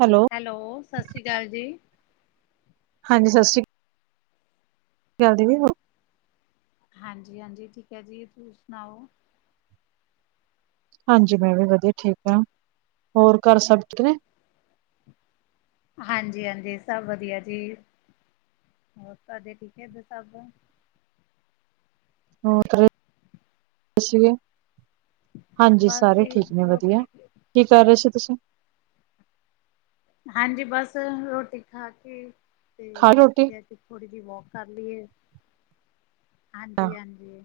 Hello. Hello ਸਤਿ ਸ਼੍ਰੀ ਅਕਾਲ ਜੀ। ਹਾਂਜੀ ਸਤਿ ਚੱਲਦੀ ਹੋ ਹਾਂਜੀ ਹਾਂਜੀ ਠੀਕ ਹੈ ਜੀ ਤੁਸੀਂ ਸੁਣਾਓ ਹਾਂਜੀ ਮੈਂ ਵੀ ਵਧੀਆ ਠੀਕ ਹਾਂ ਹੋਰ ਘਰ ਸਭ ਕਿਵੇਂ ਹਾਂਜੀ ਹਾਂਜੀ ਸਭ ਵਧੀਆ ਜੀ ਹੋਰ ਤੁਹਾਡੇ ਠੀਕ ਹੈ ਇਧਰ ਸਭ ਹੋਰ [unintelligible] ਅਸੀਂ ਵੀ ਹਾਂਜੀ ਬਸ ਸਾਰੇ ਜੀ, ਠੀਕ ਨੇ ਵਧੀਆ ਰੋਟੀ ਕੀ ਕਰ ਰਹੇ ਸੀ ਤੁਸੀਂ ਹਾਂਜੀ, ਬਸ ਰੋਟੀ ਖਾ ਕੇ ਤੇ ਖਾ ਲਈ ਰੋਟੀ ਕਹਿ ਕੇ। ਥੋੜੀ ਜਿਹੀ ਵੋਕ ਕਰ ਲਈਏ ਹਾਂ। ਹਾਂਜੀ, ਹਾਂਜੀ।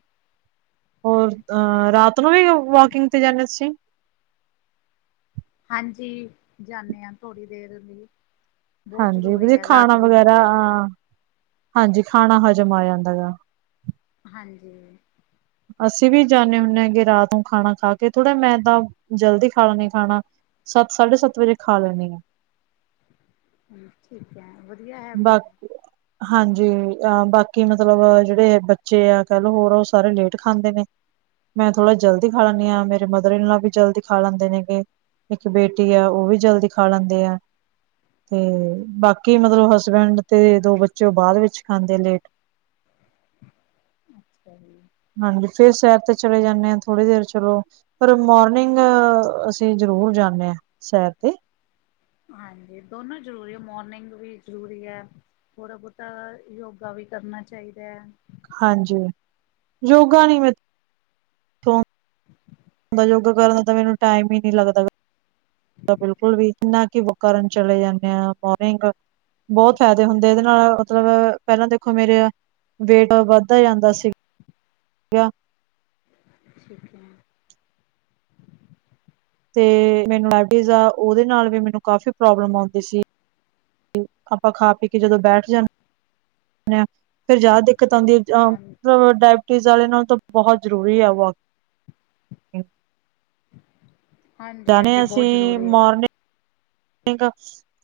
ਹੋਰ ਅਹ ਰਾਤ ਨੂੰ ਵੀ ਵਾਕਿੰਗ ਤੇ ਜਾਂਦੇ ਤੁਸੀਂ। ਹਾਂਜੀ, ਜਾਂਦੇ ਹਾਂ ਥੋੜੀ ਦੇਰ ਲਈ। ਬਹੁਤ ਜ਼ਰੂਰੀ ਹਾਂਜੀ ਹੈ ਰਾਤ ਖਾਣਾ ਦੀ ਵਗੈਰਾ ਵੋਕ ਵੀ, ਹਾਂਜੀ ਖਾਣਾ ਹਜ਼ਮ ਆ ਜਾਂਦਾ ਹੈ। ਹਾਂਜੀ। ਅਸੀਂ ਵੀ ਜਾਂਦੇ ਹੁੰਦੇ ਹਾਂਗੇ ਰਾਤ ਨੂੰ ਖਾਣਾ ਖਾ ਕੇ ਥੋੜਾ ਮੈਂ ਤਾਂ ਜਲਦੀ ਖਾਣਾ ਲੇਣੀ ਖਾਣਾ। ਸੱਤ ਸਾਢੇ ਸੱਤ ਵਜੇ ਖਾ ਲੈਣੀ ਆ। ਠੀਕ ਹੈ, ਵਧੀਆ ਬਾ ਹੈਬੇਟ ਹਾਂਜੀ ਬਾਕੀ ਮਤਲਬ ਜਿਹੜੇ ਬੱਚੇ ਆ ਕਹਿ ਲੋਓ ਹੋਰ ਆ, ਉਹ ਸਾਰੇ ਲੇਟ ਖਾਂਦੇ ਨੇ। ਮੈਂ ਥੋੜਾ ਜਲਦੀ ਖਾ ਲੈਂਦੀ ਹਾਂ ਮੇਰੇ ਮਦਰ ਇਨ ਲੋ ਵੀ ਜਲਦੀ ਖਾ ਲੈਂਦੇ ਨੇਗੇ। ਇੱਕ ਬੇਟੀ ਆ ਉਹ ਵੀ ਜਲਦੀ ਖਾ ਲੈਂਦੇ ਆ, ਤੇ ਹੈ, ਬਾਕੀ ਮਤਲਬ ਹਸ ਹਸਬੈਂਡ ਤੇ ਦੋ ਬੱਚੇ ਉਹ ਬਾਅਦ ਵਿੱਚ ਖਾਂਦੇ ਨੇ ਲੇਟ ਅੱਛਾ ਜੀ। ਹਾਂਜੀ ਫਿਰ ਸੈਰ ਤੇ ਚਲੇ ਜਾਂਦੇ ਹਾਂ, ਥੋੜੀ ਦੇਰ ਚਲੋ ਪਰ ਮੋਰਨਿੰਗ ਅਸੀਂ ਜ਼ਰੂਰ ਜਾਂਦੇ ਹਾਂ ਸੈਰ ਤੇ ਹਾਂਜੀ ਦੋਨੋ ਜ਼ਰੂਰੀ ਮੋਰਨਿੰਗ ਵੀ ਜ਼ਰੂਰੀ ਹੈ। ਥੋੜਾ ਬਹੁਤਾ ਯੋਗਾ ਵੀ ਕਰਨਾ ਚਾਹੀਦਾ ਹੈ। ਹਾਂਜੀ, ਯੋਗਾ ਨੀ ਮੇ [inaudible] ਮੈਂ ਯੋਗਾ ਕਰਨ ਦਾ ਤਾਂ ਮੈਨੂੰ ਟਾਈਮ ਹੀ ਨਹੀਂ ਲੱਗਦਾ ਬਿਲਕੁਲ ਵੀ। ਕਿੰਨਾ ਕਿ ਵੋਕ ਕਰਨ ਚਲੇ ਜਾਂਦੇ ਆ ਮੋਨਿੰਗ ਬਹੁਤ ਫਾਇਦੇ ਹੁੰਦੇ ਇਹਦੇ ਨਾਲ ਮਤਲਬ ਪਹਿਲਾਂ ਦੇਖੋ ਮੇਰੇ ਵੇਟ ਵੱਧਦਾ ਜਾਂਦਾ ਸੀ। ਠੀਕ ਹੈ। ਤੇ ਮੈਨੂੰ ਡੈਪਟੀਜ ਆ ਉਹਦੇ ਨਾਲ ਵੀ ਮੈਨੂੰ ਕਾਫੀ ਪ੍ਰੋਬਲਮ ਆਉਂਦੀ ਸੀ। ਤੇ ਆਪਾਂ ਖਾ ਪੀ ਕੇ ਜਦੋਂ ਬੈਠ ਜਾਣ ਫਿਰ ਜ਼ਿਆਦਾ ਦਿੱਕਤ ਆਉਂਦੀ ਹੈ ਜਾ ਹਾਂ [unintelligible] ਨਾਲ ਤਾਂ ਬਹੁਤ ਜ਼ਰੂਰੀ ਹੈ ਵੋਕ ਹਾਂਜੀ, ਜਾਂਦੇ ਹਾਂਜੀ ਬਹੁਤ ਜ਼ਰੂਰੀ ਹੈ। ਹੈਗਾ।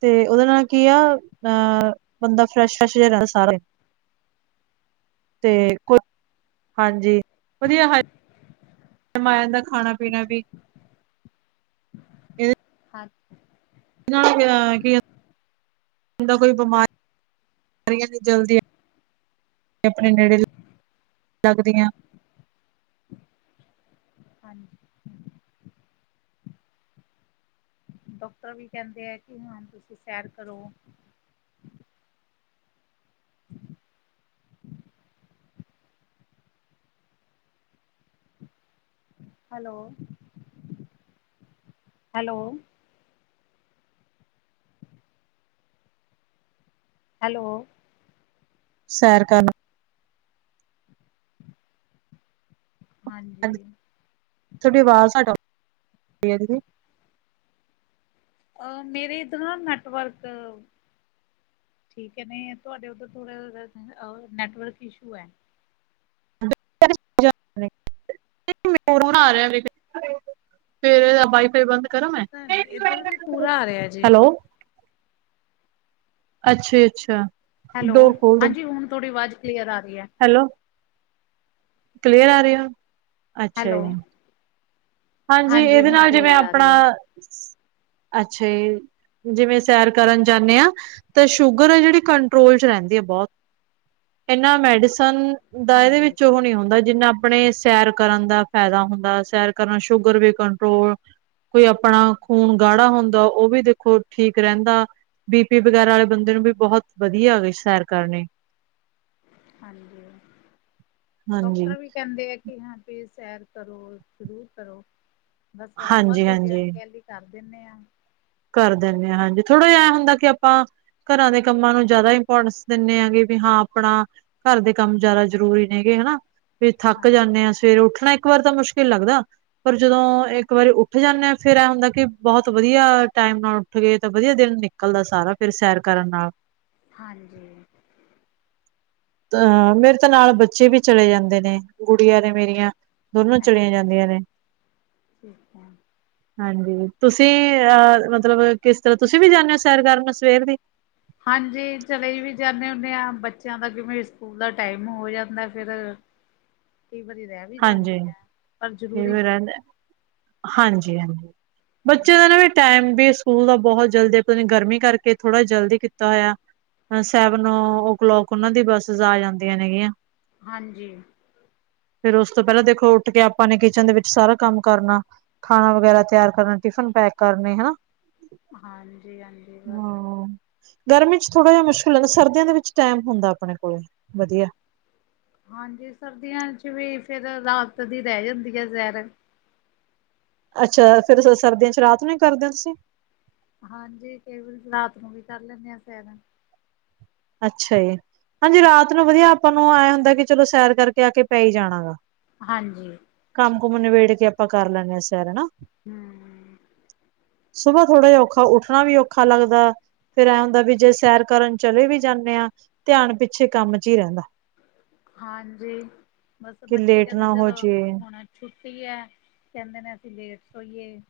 ਤੇ ਉਹਦੇ ਨਾਲ ਕੀ ਆ ਅਹ ਬੰਦਾ ਫਰੈਸ਼, ਫਰੈਸ਼ ਰਹਿੰਦਾ ਸਾਰਾ ਦਿਨ ਤੇ ਕੁ ਹਾਂਜੀ ਵਧੀਆ ਤੇ ਮਾਇਆ ਦਾ ਖਾਣਾ ਪੀਣਾ ਵੀ ਹਾਂਜੀ। ਇਹਨਾਂ ਨਾਲ ਕਿ ਕਹਿੰਦੇ ਕੋਈ ਨਾ ਬਿਮਾਰੀ [unintelligible] ਦੀ ਚਲਦੀ ਆਪਣੇ ਨੇੜੇ ਲੱਗਦੀ ਹਾਂ। ਹਾਂਜੀ। ਡਾਕਟਰ ਵੀ ਕਹਿੰਦੇ ਏ ਕਿ ਹੁਣ ਤੁਸੀਂ ਸੈਰ ਕਰੋ। [inaudible] ਹੈਲੋ। ਹੈਲੋ। ਹੈਲੋ। ਸੈਰ ਕਰਨਾ। ਹਾਂਜੀ। ਥੋਡੀ ਆਵਾਜ਼ ਘੱਟ ਆਉਦੀ ਐ ਦੀਦੀ। ਅ ਮੇਰੇ ਇੱਧਰ ਨਾ ਨੈਟਵਰਕ ਠੀਕ ਐ, ਨੇ ਤੁਹਾਡੇ ਉੱਧਰ ਥੋੜਾ ਜਾ ਨੈਟਵਰਕ ਇਸ਼ੂ ਐ। [inaudible] ਇੱਕ ਫੋਨ ਆ ਰਿਹਾ ਵੇਖ ਸਵੇਰੇ ਦਾ ਵਾਈਫਾਈ ਬੰਦ ਕਰਾਂ ਮੈਂ ਪਤਾ ਨੀ ਇੱਧਰ ਵੀ ਪੂਰਾ ਆ ਰਿਹਾ ਜੇ। ਹੈਲੋ ਅੱਛਾ ਜੀ ਅੱਛਾ, ਹੈਲੋ ਡੋਰ ਖੋਲ ਦੇ ਹਾਂਜੀ ਹੁਣ ਥੋਡੀ ਆਵਾਜ਼ ਕਲੀਅਰ ਆ ਰਹੀ ਐ। ਹੈਲੋ, ਕਲੀਅਰ ਆ ਰਹੀਆ ਐ ਅੱਛਾ ਹੈਲੋ ਜੀ। ਹਾਂਜੀ ਇਹਦੇ ਹੁਣ ਨਾਲ ਜਿਵੇਂ ਕਲੀਅਰ ਆ ਆਪਣਾ, ਰਹੀ ਹੈ ਅੱਛਾ ਜੀ। ਜਿਵੇਂ ਸੈਰ ਕਰਨ ਜਾਂਨੇ ਆ, ਤਾਂ ਸ਼ੂਗਰ ਆ ਜਿਹੜੀ ਕੰਟਰੋਲ ਚ ਰਹਿੰਦੀ ਆ ਬਹੁਤ ਇਹਨਾਂ ਮੈਡੀਸਨ ਦਾ ਇਹਦੇ ਹਾਂਜੀ ਵਿੱਚ ਉਹ ਨੀ ਹੁੰਦਾ ਜਿੰਨਾ ਆਪਣੇ ਸੈਰ ਕਰਨ ਦਾ ਫਾਇਦਾ ਹੁੰਦਾ ਸੈਰ ਕਰਨਾ ਸ਼ੂਗਰ ਵੀ ਕੰਟਰੋਲ ਕੋਈ ਆਪਣਾ ਖੂਨ ਗਾੜਾ ਹੁੰਦਾ ਉਹ ਵੀ ਦੇਖੋ ਠੀਕ ਰਹਿੰਦਾ। ਬੀ ਪੀ ਵਗੈਰਾ ਵਾਲੇ ਬੰਦੇ ਨੂੰ ਵੀ ਬਹੁਤ ਵਧੀਆ ਆ ਸੈਰ ਕਰਨੀ। ਹਾਂਜੀ, ਹਾਂਜੀ। ਡਾਕਟਰ ਵੀ ਕਹਿੰਦੇ ਆ। ਹਾਂ ਵੀ ਸੈਰ ਕਰੋ ਜ਼ਰੂਰ ਕਰੋ ਬਸ ਆਪਾਂ ਦੂਜਿਆਂ ਨੂੰ ਹਾਂਜੀ-ਹਾਂਜੀ ਕਹਿ ਲਈ ਕਰ ਦਿੰਨੇ ਆ। ਕਰ ਦਿੰਨੇ ਆ ਹਾਂਜੀ ਥੋੜ੍ਹਾ ਜਿਹਾ ਐ ਹੁੰਦਾ ਕਿ ਆਪਾਂ ਘਰਾਂ ਦੇ ਕੰਮਾਂ ਨੂੰ ਜ਼ਿਆਦਾ ਇੰਪੋਰਟੈਂਸ ਦਿੰਨੇ ਆ ਵੀ ਹਾਂ ਆਪਣਾ ਘਰ ਦੇ ਕੰਮ ਜ਼ਿਆਦਾ ਜ਼ਰੂਰੀ ਨੇ ਗੇ ਹਨਾ ਵੀ ਥੱਕ ਹਾਂ ਜਾਂਨੇ ਆ ਅਸੀਂ ਫਿਰ ਉੱਠਣਾ ਇੱਕ ਵਾਰ ਤਾਂ ਮੁਸ਼ਕਿਲ ਲੱਗਦਾ। ਪਰ ਜਦੋਂ ਇੱਕ ਵਾਰੀ ਉੱਠ ਜਾਨੇ ਆ ਫਿਰ ਐ ਹੁੰਦਾ ਕਿ ਬਹੁਤ ਵਧੀਆ ਟਾਈਮ ਨਾਲ ਉੱਠ ਗਏ ਤਾਂ ਵਧੀਆ ਦਿਨ ਨਿਕਲਦਾ ਸਾਰਾ ਫਿਰ ਸੈਰ ਕਰਨ ਨਾਲ ਹਾਂਜੀ, ਅ ਮੇਰੇ ਤੇ ਨਾਲ ਬੱਚੇ ਵੀ ਚਲੇ ਜਾਂਦੇ ਨੇ ਗੁੜੀਆਂ ਨੇ ਮੇਰੀਆਂ ਦੋਨੋ ਚਲੀਆਂ ਜਾਂਦੀਆਂ। ਦੇ ਨੇ, ਠੀਕ ਐ, ਹਾਂਜੀ ਤੁਸੀਂ ਅਹ ਮਤਲਬ ਕਿਸ ਤਰ੍ਹਾਂ ਤੁਸੀਂ ਵੀ ਜਾਂਨੇ ਔ ਸੈਰ ਕਰਨ ਸਵੇਰ ਦੀ? ਹਾਂਜੀ ਚਲੇ ਵੀ ਜਾਨੇ ਹੁੰਨੇ ਆ ਬੱਚਿਆਂ ਦਾ ਜਿਵੇਂ ਸਕੂਲ ਦਾ ਟਾਈਮ ਹੋ ਜਾਂਦਾ ਫਿਰ ਕਈ ਵਾਰੀ ਰਹਿ ਵੀ ਜਾਂਦੀ ਹਾਂਜੀ ਐ, ਪਰ ਜ਼ਰੂਰੀ ਬਹੁਤ ਆ। ਹਾਂਜੀ-ਹਾਂਜੀ, ਬੱਚਿਆਂ ਦਾ ਨਾ ਵੀ ਟਾਈਮ ਵੇਸਟ ਸਕੂਲ ਦਾ ਬਹੁਤ ਜਲਦੀ ਪਤਾ ਨੀ ਗਰਮੀ ਕਰਕੇ ਥੋੜਾ ਜਲਦੀ ਕੀਤਾ ਹੋਇਆ। ਸੈਵਨ ਓ ਕਲੋਕ ਉਹਨਾਂ ਦੀ ਬੱਸਿਸ ਆ ਜਾਂਦੀਆਂ ਨੇ ਗੀਆਂ। ਹਾਂਜੀ, ਫੇਰ ਉਸ ਤੋਂ ਪਹਿਲਾਂ ਦੇਖੋ ਉੱਠ ਕੇ ਆਪਾਂ ਨੇ ਕਿਚਨ ਦੇ ਵਿੱਚ ਸਾਰਾ ਕੰਮ ਕਰਨਾ। ਖਾਣਾ ਵਗੈਰਾ ਤਿਆਰ ਕਰਨਾ ਟਿਫਨ ਪੈਕ ਕਰਨੇ ਹਨਾ ਹਾਂਜੀ ਹਾਂਜੀ ਬਸ ਹਾਂ ਗਰਮੀ ਚ ਥੋੜਾ ਜਿਹਾ ਮੁਸ਼ਕਿਲ ਲੱਗਦਾ ਸਰਦੀਆਂ ਦੇ ਵਿੱਚ ਟਾਈਮ ਹੁੰਦਾ ਆਪਣੇ ਕੋਲ ਵਧੀਆ ਹਾਂਜੀ ਸਰਦੀਆਂ ਚ ਵੀ ਫਿਰ ਰਾਤ ਦੀ ਰਹਿ ਜਾਂਦੀ ਹੈ ਜ਼ੈਰ ਅੱਛਾ ਫਿਰ ਸਰਦੀਆਂ ਚ ਰਾਤ ਨੂੰ ਵੀ ਕਰਦੇ ਓ ਤੁਸੀਂ ਹਾਂਜੀ ਕਈ ਵਾਰੀ ਰਾਤ ਨੂੰ ਵੀ ਕਰ ਲੈਂਦੇ ਹਾਂ ਸੈਰਾ ਅੱਛਾ ਜੀ ਹਾਂਜੀ ਰਾਤ ਨੂੰ ਵਧੀਆ ਆਪਾਂ ਨੂੰ ਹੈ ਹੁੰਦਾ ਕਿ ਚਲੋ ਸੈਰ ਕਰਕੇ ਆ ਕੇ ਪੈ ਹੀ ਜਾਣਾ ਹੈ। ਹਾਂਜੀ ਕੰਮ ਕੁਮ ਨਬੇੜ ਕੇ ਆਪਾਂ ਕਰ ਲੇਣੈ ਸੈਰ ਹਨਾ ਹੂੰ,,, ਸੁਬਾਹ ਥੋੜਾ ਜਿਹਾ ਔਖਾ ਉੱਠਣਾ ਵੀ ਔਖਾ ਲੱਗਦਾ ਫਿਰ ਹੈ ਹੁੰਦਾ ਵੀ ਜੇ ਸੈਰ ਕਰਨ ਚਲੇ ਵੀ ਜਾਂਦੇ ਆ ਧਿਆਨ ਪਿੱਛੇ ਕੰਮ ਚ ਹੀ ਰਹਿੰਦਾ ਹਾਂਜੀ ਬਸ ਕਿ ਬੱਚੇ ਲੇਟ ਕਹਿੰਦੇ ਨਾ ਹੋ ਜਦੋਂ ਜਾਏ ਹੋਣਾ ਛੁੱਟੀ ਹੈ ਕਹਿੰਦੇ ਨੇ ਅਸੀਂ ਲੇਟ ਸੋਈਏ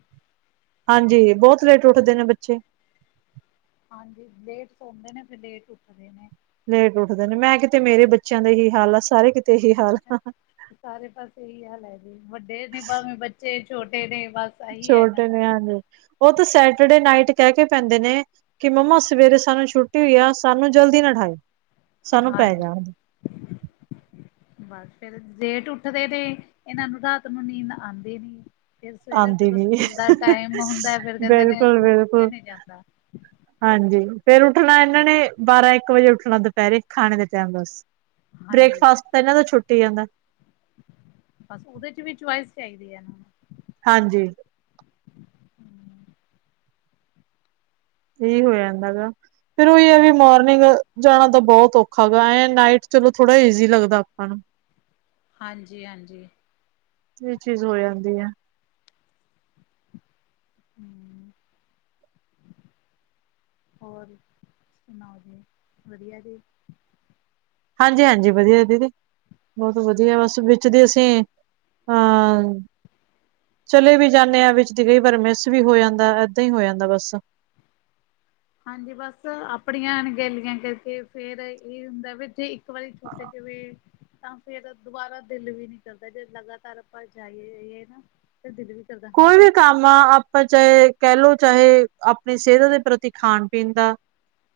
ਹਾਂਜੀ ਬਹੁਤ ਲੇਟ ਉੱਠਦੇ ਨੇ ਬੱਚੇ ਹਾਂਜੀ ਲੇਟ ਸੌਦੇ ਨੇ ਫਿਰ ਲੇਟ ਉੱਠਦੇ ਨੇ ਲੇਟ ਉੱਠਦੇ ਨੇ ਮੈਂ ਕਿਤੇ ਮੇਰੇ ਬੱਚਿਆਂ ਦਾ ਇਹੀ ਹਾਲ ਆ ਸਾਰੇ ਕਿਤੇ ਇਹੀ ਹਾਲ ਆ ਸਾਰੇ ਪਾਸੇ ਇਹੀ ਹਾਲ ਹੈ ਜੀ ਵੱਡੇ ਨੇ ਭਾਵੇਂ ਬੱਚੇ ਛੋਟੇ ਨੇ ਬਸ ਇਹੀ ਹੈ ਇਹਨਾਂ ਛੋਟੇ ਦਾ ਨੇ ਹਾਂਜੀ, ਉਹ ਤਾਂ ਸੈਟਰਡੇ ਨਾਈਟ ਕਹਿ ਕੇ ਪੈਂਦੇ ਨੇ ਕਿ ਮੰਮਾ ਸਵੇਰੇ ਸਾਨੂੰ ਛੁੱਟੀ ਹੋਈ ਆ ਸਾਨੂੰ ਜਲਦੀ ਨਾ ਠਾਈਓ। ਹਾਂਜੀ ਬਸ ਫਿਰ ਜੇਠ ਉੱਠਦੇ ਨੇ ਇਹਨਾਂ ਨੂੰ ਰਾਤ ਨੂੰ ਨੀਂਦ ਆਦੀ ਨੀ। ਫਿਰ ਸਵੇਰੇ ਆਉਂਦੀ ਜਦੋਂ ਵੀ ਸਕੂਲ ਦਾ ਟਾਈਮ ਹੁੰਦਾ ਫਿਰ ਕਹਿੰਦੇ ਨੇ ਬਿਲਕੁਲ ਹੁਣ ਉਠਿਆ ਬਿਲਕੁਲ ਨੀ ਜਾਂਦਾ ਹਾਂਜੀ ਫਿਰ ਉੱਠਣਾ ਇਹਨਾਂ ਨੇ ਬਾਰਾਂ ਇੱਕ ਵਜੇ ਉੱਠਣਾ ਦੁਪਹਿਰੇ ਖਾਣੇ ਦੇ ਟਾਈਮ ਬਸ ਹਾਂਜੀ ਬ੍ਰੇਕਫਾਸਟ ਤਾਂ ਇਹਨਾਂ ਦਾ ਛੁੱਟੀ ਜਾਂਦਾ ਬਸ ਉਹਦੇ ਚ ਵੀ ਚੁਇਸ ਚਾਹੀਦੀ ਇਹਨਾਂ ਨੂੰ। ਹਾਂਜੀ ਨੂੰ ਇਹੀ ਹੋ ਜਾਂਦਾ ਗਾ। ਫਿਰ ਉਹੀ ਹੈ ਵੀ ਮੋਰਨਿੰਗ ਜਾਣਾ ਤਾਂ ਬਹੁਤ ਔਖਾ ਗਾ ਹੈ ਨਾਈਟ ਚਲੋ ਥੋੜਾ ਈਜ਼ੀ ਲੱਗਦਾ ਆਪਾਂ ਨੂੰ ਹਾਂਜੀ -ਹਾਂਜੀ ਇਹ ਚੀਜ਼ ਹੋ ਜਾਂਦੀ ਹੈ। ਹੂੰ,,, ਹੋਰ ਸੁਣਾਓ ਜੀ ਵਧੀਆ ਜੀ? ਹਾਂਜੀ -ਹਾਂਜੀ ਵਧੀਆ ਦੀਦੀ ਬਹੁਤ ਵਧੀਆ ਬਸ ਵਿੱਚ ਕਦੇ ਅਸੀਂ ਅਹ ਚਲੇ ਵੀ ਜਾਂਦੇ ਹਾਂ ਵਿੱਚ ਦੀ ਕਈ ਪਰ ਮਿਸ ਵੀ ਹੋ ਜਾਂਦਾ ਏਦਾਂ ਹੀ ਹੋ ਜਾਂਦਾ ਬਸ ਹਾਂਜੀ ਬਸ ਆਪਣੀਆਂ ਗਿਨ ਗਿਨ ਕੇ ਫਿਰ ਇਹ ਹੁੰਦਾ ਵੀੇ [unintelligible] ਛੂਟ ਜਵੇ ਤਾਂ ਫਿਰ ਦੁਬਾਰਾ ਦਿਲ ਵੀ ਨੀ ਕਰਦਾ ਜੇ ਲਗਾਤਾਰ ਆਪਾਂ ਜਾਈ ਆਈਏ ਨਾ ਤੇ ਦਿਲ ਵੀ ਕਰਦਾ ਹਾਂ ਭਾਈ [unintelligible] ਆਪਾਂ ਚਾਹੇ ਕਹਿ ਲਓ ਚਾਹੇ ਆਪਣੀ ਸਿਹਤ ਦੇ ਪ੍ਰਤੀ ਖਾਣ ਪੀਣ ਦਾ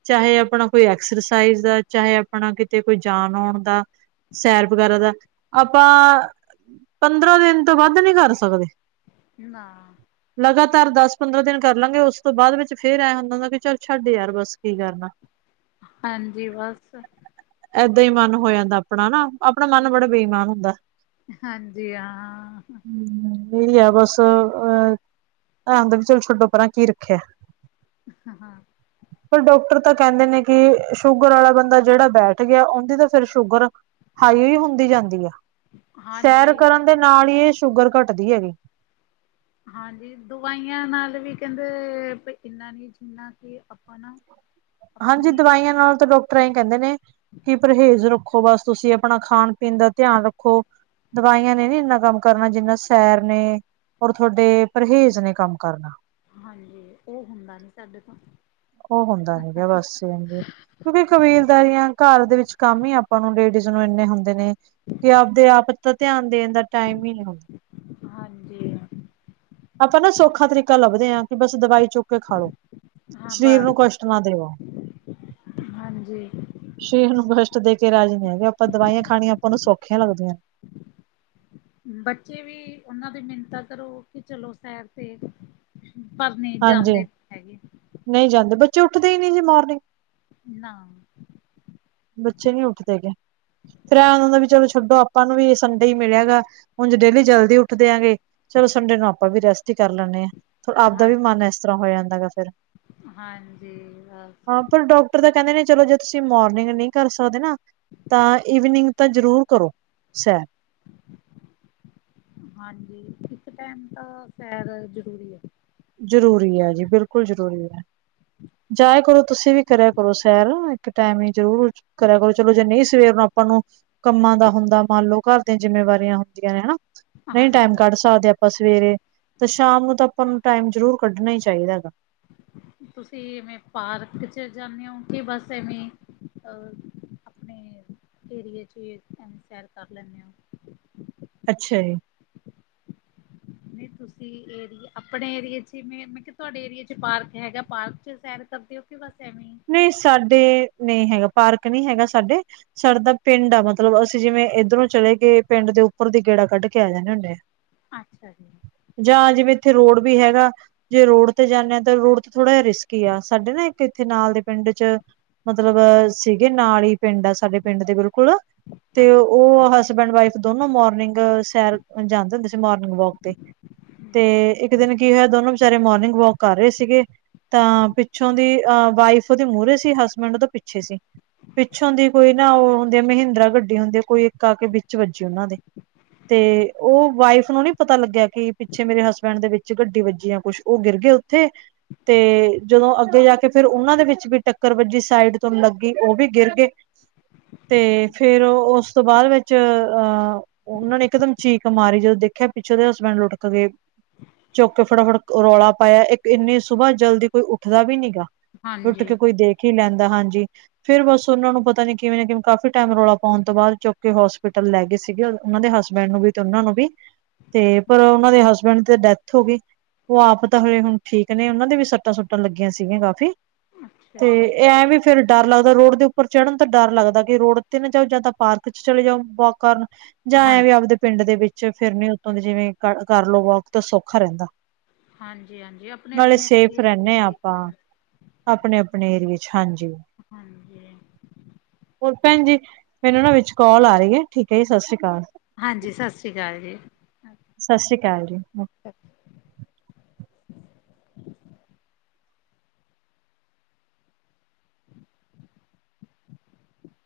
ਚਾਹੇ ਆਪਣਾ ਕੋਈ ਐਕਸਰਸਾਈਜ਼ ਦਾ ਚਾਹੇ ਆਪਣਾ ਕਿਤੇ ਕੋਈ ਜਾਨ ਆਉਣ ਦਾ ਸੈਰ ਵਗੈਰਾ ਦਾ ਆਪਾਂ ਪੰਦਰਾਂ ਦਿਨ ਤੋਂ ਵੱਧ ਨਹੀਂ ਕਰ ਸਕਦੇ। ਨਾ ਲਗਾਤਾਰ ਦਸ ਪੰਦਰਾਂ ਦਿਨ ਕਰ ਲਾਂਗੇ ਉਸ ਤੋਂ ਬਾਅਦ ਵਿੱਚ ਫੇਰ ਐਂ ਹੁੰਦਾ ਹੁੰਦਾ ਕਿ ਚੱਲ ਛੱਡ ਯਾਰ ਬਸ ਕੀ ਕਰਨਾ ਹਾਂਜੀ, ਬਸ ਏਦਾਂ ਹੀ ਮਨ ਹੋ ਜਾਂਦਾ ਆਪਣਾ ਨਾ ਆਪਣਾ ਮਨ ਬੜਾ ਬੇਈਮਾਨ ਹੁੰਦਾ। ਹਾਂਜੀ ਹਾਂ ਵੀ ਆ ਬਸ ਅਹ ਐ ਹੁੰਦਾ ਵੀ ਚਲੋ ਛਡੋ ਪਰਾਂ ਕੀ ਰੱਖਿਆ ਹਾਂ, ਹਾਂ ਪਰ ਡਾਕਟਰ ਤਾਂ ਕਹਿੰਦੇ ਨੇ ਕਿ ਸ਼ੂਗਰ ਵਾਲਾ ਬੰਦਾ ਜਿਹੜਾ ਬੈਠ ਗਿਆ ਉਹਦੀ ਤਾਂ ਫਿਰ ਸ਼ੂਗਰ ਹਾਈਈ ਹੁੰਦੀ ਜਾਂਦੀ ਆ ਸੈਰ ਹਾਂਜੀ ਕਰਨ ਦੇ ਨਾਲ ਹੀ ਇਹ ਸ਼ੂਗਰ ਘੱਟਦੀ ਹੈਗੀ। ਹਾਂਜੀ, ਦਵਾਈਆਂ ਨਾਲ ਵੀ ਕਹਿੰਦੇ ਇੰਨਾ ਨੀ ਜਿੰਨਾ ਕਿ ਆਪਾਂ ਨਾ [unintelligible] ਹਾਂਜੀ, ਦਵਾਈਆਂ ਨਾਲ ਤਾਂ ਡਾਕਟਰ ਇਹ ਕਹਿੰਦੇ ਨੇ ਕਿ ਪਰਹੇਜ਼ ਰੱਖੋ ਬਸ ਤੁਸੀਂ ਆਪਣਾ ਖਾਣ ਪੀਣ ਦਾ ਧਿਆਨ ਰੱਖੋ ਦਵਾਈਆਂ ਨੇ ਨੀ ਇੰਨਾ ਕੰਮ ਕਰਨਾ ਜਿੰਨਾ ਸੈਰ ਨੇ ਔਰ ਤੁਹਾਡੇ ਪਰਹੇਜ਼ ਨੇ ਕੰਮ ਕਰਨਾ। ਹਾਂਜੀ ਉਹ ਹੁੰਦਾ ਨੀ ਸਾਡੇ ਤੋਂ ਉਹ ਹੁੰਦਾ ਨੀ ਗਿਆ ਬਸ ਕਿਉਂਕਿ ਕਬੀਲਦਾਰੀਆਂ ਘਰ ਦੇ ਵਿੱਚ ਕੰਮ ਹੀ ਆਪਾਂ ਨੂੰ ਲੇਡੀਜ਼ ਨੂੰ ਇੰਨੇ ਹੁੰਦੇ ਨੇ ਕਿ ਆਪਦੇ ਆਪ ਤਾਂ ਧਿਆਨ ਦੇਣ ਦਾ ਟਾਈਮ ਹੀ ਨਹੀਂ ਹੁੰਦਾ ਹਾਂਜੀ ਆਪਾਂ ਨਾ ਸੌਖਾ ਤਰੀਕਾ ਲੱਭਦੇ ਹਾਂ ਕਿ ਬਸ ਦਵਾਈ ਚੁੱਕ ਕੇ ਖਾਾਲੋ ਹਾਂ ਬਸ ਹਾਂਜੀ ਸਸੀਰ ਨੂੰ ਕਸ਼ਟ ਦੇ ਕੇ ਰਾਜੀ ਨੇ ਵੀ ਆਪਾਂ ਦਵਾਈਆਂ ਖਾਣੀਆਂ ਆਪਾਂ ਉਹਨੂੰ ਸੌਖੀਆਂ ਲੱਗਦੀਆਂ [unintelligible] ਬੱਚੇ ਵੀ ਉਹਨਾਂ ਦੀ ਮਿੰਨਤਾ ਕਰੋ ਕਿ ਚਲੋ ਸੈਰ ਤੇ ਪਰ ਨਹੀਂ ਹਾਂਜੀ ਜਾਂਦੇ ਹੈਗੇ। ਨਹੀਂ ਜਾਂਦੇ ਬੱਚੇ ਉੱਠਦੇ ਹੀ ਨਹੀਂ ਜੀ ਮਾਰਨਿੰਗ ਨਾ ਬੱਚੇ ਨਹੀ ਉੱਠਦੇ ਗਏ ਫਿਰ ਏਂ ਹੁੰਦਾ ਵੀ ਚਲੋ ਛੱਡੋ ਆਪਾਂ ਨੂੰ ਵੀ ਸੰਡੇ ਹੀ ਮਿਲਿਆ ਗਾ ਹੁਣ ਡੇਲੀ ਜਲਦੀ ਉੱਠਦੇ ਆਂਗੇ। ਚਲੋ ਸੰਡੇ ਨੂੰ ਆਪਾਂ ਵੀ ਰੈਸਟ ਹੀ ਕਰ ਲੈਂਦੇ ਹਾਂ ਆਪਦਾ ਹਾਂ ਵੀ ਮਨ ਇਸ ਤਰ੍ਹਾਂ ਹੋ ਜਾਂਦਾ ਹੈ ਫਿਰ ਹਾਂਜੀ ਹਾਂ ਹਾਂ ਪਰ ਡਾਕਟਰ ਦਾ ਕਹਿੰਦੇ ਨੇ ਚਲੋ ਜੇ ਤੁਸੀਂ ਮੋਰਨਿੰਗ ਨਹੀਂ ਕਰ ਸਕਦੇ ਨਾ ਤਾਂ ਈਵਨਿੰਗ ਤਾਂ ਜ਼ਰੂਰ ਕਰੋ ਸੈਰ [unintelligible] ਹਾਂਜੀ ਇੱਕ ਟਾਈਮ ਤਾਂ ਸੈਰ ਜ਼ਰੂਰੀ ਹੈ। ਜ਼ਰੂਰੀ ਹੈ ਜੀ ਬਿਲਕੁਲ ਜ਼ਰੂਰੀ ਹੈ ਜਾਆ ਕਰੋ ਤੁਸੀਂ ਵੀ ਕਰਿਆ ਕਰੋ ਸੈਰ ਇੱਕ ਟਾਈਮ ਹੀ ਜ਼ਰੂਰ ਕਰਿਆ ਕਰੋ ਚਲੋ ਜੇ ਨਹੀਂ ਸਵੇਰ ਨੂੰ ਆਪਾਂ ਨੂੰ ਕੰਮਾਂ ਦਾ ਹੁੰਦਾ ਮੰਨ ਲਓ ਘਰ ਜਿੰਮੇਵਾਰੀਆਂ ਹੁੰਦੀਆਂ ਨੇ ਹਨਾ ਨਹੀਂ ਟਾਈਮ ਹਾਂਜੀ ਕੱਢ ਸਕਦੇ ਆਪਾਂ ਸਵੇਰੇ ਤੇ ਸ਼ਾਮ ਨੂੰ ਤਾਂ ਆਪਾਂ ਨੂੰ ਟਾਈਮ ਜ਼ਰੂਰ ਕੱਢਣਾ ਹੀ ਚਾਹੀਦਾ ਹੈਗਾ। ਤੁਸੀਂ ਐਵੇਂ ਪਾਰਕ ਚ ਜਾਂਦੇ ਹੋ ਕਿ ਬਸ ਐਵੇਂ ਅਹ ਆਪਣੇ ਏਰੀਏ ਚ ਸੈਰ ਕਰ ਲੈਂਦੇ ਹੋ। ਅੱਛਾ ਜੀ [unintelligible] [unintelligible] ਨਹੀਂ ਤੁਸੀਂ ਅਰਿਆ ਆਪਣੇ ਏਰੀਏ ਚ ਹੀ ਜਿਵੇਂ ਮੈਂ ਕਿਹਾ ਤੁਹਾਡੇ ਏਰੀਏ ਚ ਪਾਰਕ ਹੈਗਾ ਪਾਰਕ ਚ ਸੈਰ ਕਰਦੇ ਹੋ। ਕਿ ਬਸ ਐਵੇਂ ਹੀ ਨਈ ਸਾਡੇ ਨਹੀ ਹੈਗਾ ਪਾਰਕ ਨਹੀਂ ਹੈਗਾ ਸਾਡੇ। ਸਾਡੇ ਦਾ ਪਿੰਡ ਆ ਮਤਲਬ ਅਸੀਂ ਜਿਵੇਂ ਇੱਧਰੋਂ ਚਲੇ ਗਏ ਪਿੰਡ ਦੇ ਉੱਪਰ ਦੀ ਗੇੜਾ ਕੱਢ ਕੇ ਆ ਜਾਂਦੇ ਹੁੰਨੇ ਆ। ਅੱਛਾ ਜੀ। ਜਾਂ ਜਿਵੇਂ ਇੱਥੇ ਰੋਡ ਵੀ ਹੈਗਾ ਜੇ ਰੋਡ ਤੇ ਜਾਂਦੇ ਆ ਤਾਂ ਰੋਡ ਥੋੜਾ ਜਿਹਾ ਰਿਸਕੀ ਆ, ਸਾਡੇ ਨਾ ਇੱਕ ਇੱਥੇ ਨਾਲ ਦੇ ਪਿੰਡ ਚ ਮਤਲਬ ਸੀਗੇ ਨਾਲ ਹੀ ਪਿੰਡ ਆ ਸਾਡੇ ਪਿੰਡ ਦੇ ਬਿਲਕੁਲ। ਤੇ ਅੱਛਾ ਉਹ ਹਸਬੈਂਡ ਵਾਈਫ ਦੋਨੋ ਮੋਰਨਿੰਗ ਸੈਰ ਕਰਨ ਜਾਂਦੇ ਹੁੰਦੇ ਸੀ ਮੋਰਨਿੰਗ ਵਾਕ ਤੇ। ਤੇ ਇੱਕ ਦਿਨ ਕੀ ਹੋਇਆ ਦੋਨੋ ਵਿਚਾਰੇ ਮੋਰਨਿੰਗ ਵੋਕ ਕਰ ਰਹੇ ਸੀਗੇ ਤਾਂ ਪਿੱਛੋਂ ਦੀ ਅ ਵਾਈਫ ਉਹਦੇ ਮੂਹਰੇ ਸੀ ਹਸਬੈਂਡ ਉਹਦੇ ਪਿੱਛੇ ਸੀ। ਪਿੱਛੋਂ ਦੀ ਕੋਈ ਨਾ ਉਹ ਹੁੰਦੀ ਮਹਿੰਦਰਾ ਗੱਡੀ ਹੁੰਦੀ ਹੈ ਕੋਈ ਕਾ ਕੇ ਵਿੱਚ ਵੱਜੀ ਉਹਨਾਂ ਦੇ ਤੇ ਓਹੋ ਉਹ ਵਾਈਫ ਨੂੰ ਨੀ ਪਤਾ ਲੱਗਿਆ ਕਿ ਪਿੱਛੇ ਮੇਰੇ ਹਸਬੈਂਡ ਦੇ ਵਿੱਚ ਗੱਡੀ ਵੱਜੀ ਆ ਕੁੱਛ ਉਹ ਗਿਰ ਗਏ ਉੱਥੇ। ਤੇ ਜਦੋਂ ਅੱਗੇ ਜਾ ਤੇ ਫਿਰ ਉਹਨਾਂ ਦੇ ਵਿੱਚ ਵੀ ਟੱਕਰ ਵੱਜੀ ਸਾਈਡ ਤੋਂ ਲੱਗੀ ਉਹ ਵੀ ਗਿਰ ਗੇ। ਤੇ ਫੇਰ ਉਸ ਤੋਂ ਬਾਦ ਵਿੱਚ ਅਹ ਉਹਨਾਂ ਨੇ ਇਕ ਦਮ ਚੀਕ ਮਾਰੀ ਜਦੋਂ ਦੇਖਿਆ ਪਿੱਛੇ ਉਹਦੇ ਹਸਬੈਂਡ ਲੁੱਡਕ ਗਏ। ਚੁਕ ਕੇ ਫਟਾਫਟ ਰੌਲਾ ਪਾਇਆ ਇੱਕ ਇੰਨੀ ਸੁਬਾਹ ਜਲਦੀ ਕੋਈ ਉੱਠਦਾ ਵੀ ਨੀ ਗਾ। ਉੱਠ ਹਾਂਜੀ ਕੇ ਕੋਈ ਦੇਖ ਹੀ ਲੈਂਦਾ ਹਾਂਜੀ। ਫਿਰ ਬਸ ਉਹਨਾਂ ਨੂੰ ਪਤਾ ਨੀ ਕਿਵੇਂ ਨਾ ਕਿਵੇਂ ਕਾਫ਼ੀ ਟੈਮ ਰੌਲਾ ਪਾਉਣ ਤੋਂ ਬਾਅਦ ਚੁੱਕ ਕੇ ਹੋਸਪਿਟਲ ਲੈ ਗਏ ਸੀਗੇ। ਉਹਨਾਂ ਦੇ ਹਸਬੈਂਡ ਨੂੰ ਵੀ ਤੇ ਉਹਨਾਂ ਨੂੰ ਵੀ ਤੇ ਪਰ ਉਹਨਾਂ ਦੇ ਹਸਬੈਂਡ ਤੇ ਡੈਥ ਹੋ ਗਈ। ਉਹ ਆਪ ਤਾਂ ਹਲੇ ਹੁਣ ਠੀਕ ਨੇ ਉਹਨਾਂ ਦੇ ਵੀ ਸੱਟਾਂ-ਸੁੱਟਾਂ ਲੱਗੀਆਂ ਸੀਗੀਆ ਕਾ ਤੇ ਅੱਛਾ ਜੀ ਇਹ ਐਂ ਵੀ ਫਿਰ ਡਰ ਲੱਗਦਾ ਰੋਡ ਦੇ ਉੱਪਰ ਚੜ੍ਹਨ ਤਾਂ ਡਰ ਲੱਗਦਾ ਕਿ ਰੋਡ ਤੇ ਨਾ ਜਾਓ ਜਾਂ ਤਾਂ ਪਾਰਕ ਚ ਚਲੇ ਜਾਓ ਵੋਕ ਕਰਨ। ਜਾਂ ਹਾਂ ਐਂ ਵੀ ਆਪਦੇ ਪਿੰਡ ਦੇ ਵਿੱਚ ਫਿਰ ਨੀ ਉੱਤੋਂ ਦੀ ਜਿਵੇਂ ਕਰ ਲਓ ਵਾਕ ਤਾਂ ਸੌਖਾ ਰਹਿੰਦਾ। ਹਾਂਜੀ-ਹਾਂਜੀ ਨਾਲੇ ਆਪਣੇ-ਆਪਣੇ [inaudible] ਆਪਣੇ-ਆਪਣੇ ਏਰੀਏ ਚ ਹਾਂਜੀ। ਹਾਂਜੀ ਹੋਰ ਭੈਣ ਜੀ ਮੈਨੂੰ ਨਾ ਵਿਚ ਕਾਲ ਆ ਰਹੀ ਹੈ ਠੀਕ ਜੀ ਸਸ ਸ੍ਰੀ ਕਾਲ। ਹਾਂਜੀ ਸਸ ਸ੍ਰੀ ਕਾਲ ਜੀ। ਸਸ ਸ੍ਰੀ ਕਾਲ ਜੀ। ਅੱ [unintelligible] [inaudible]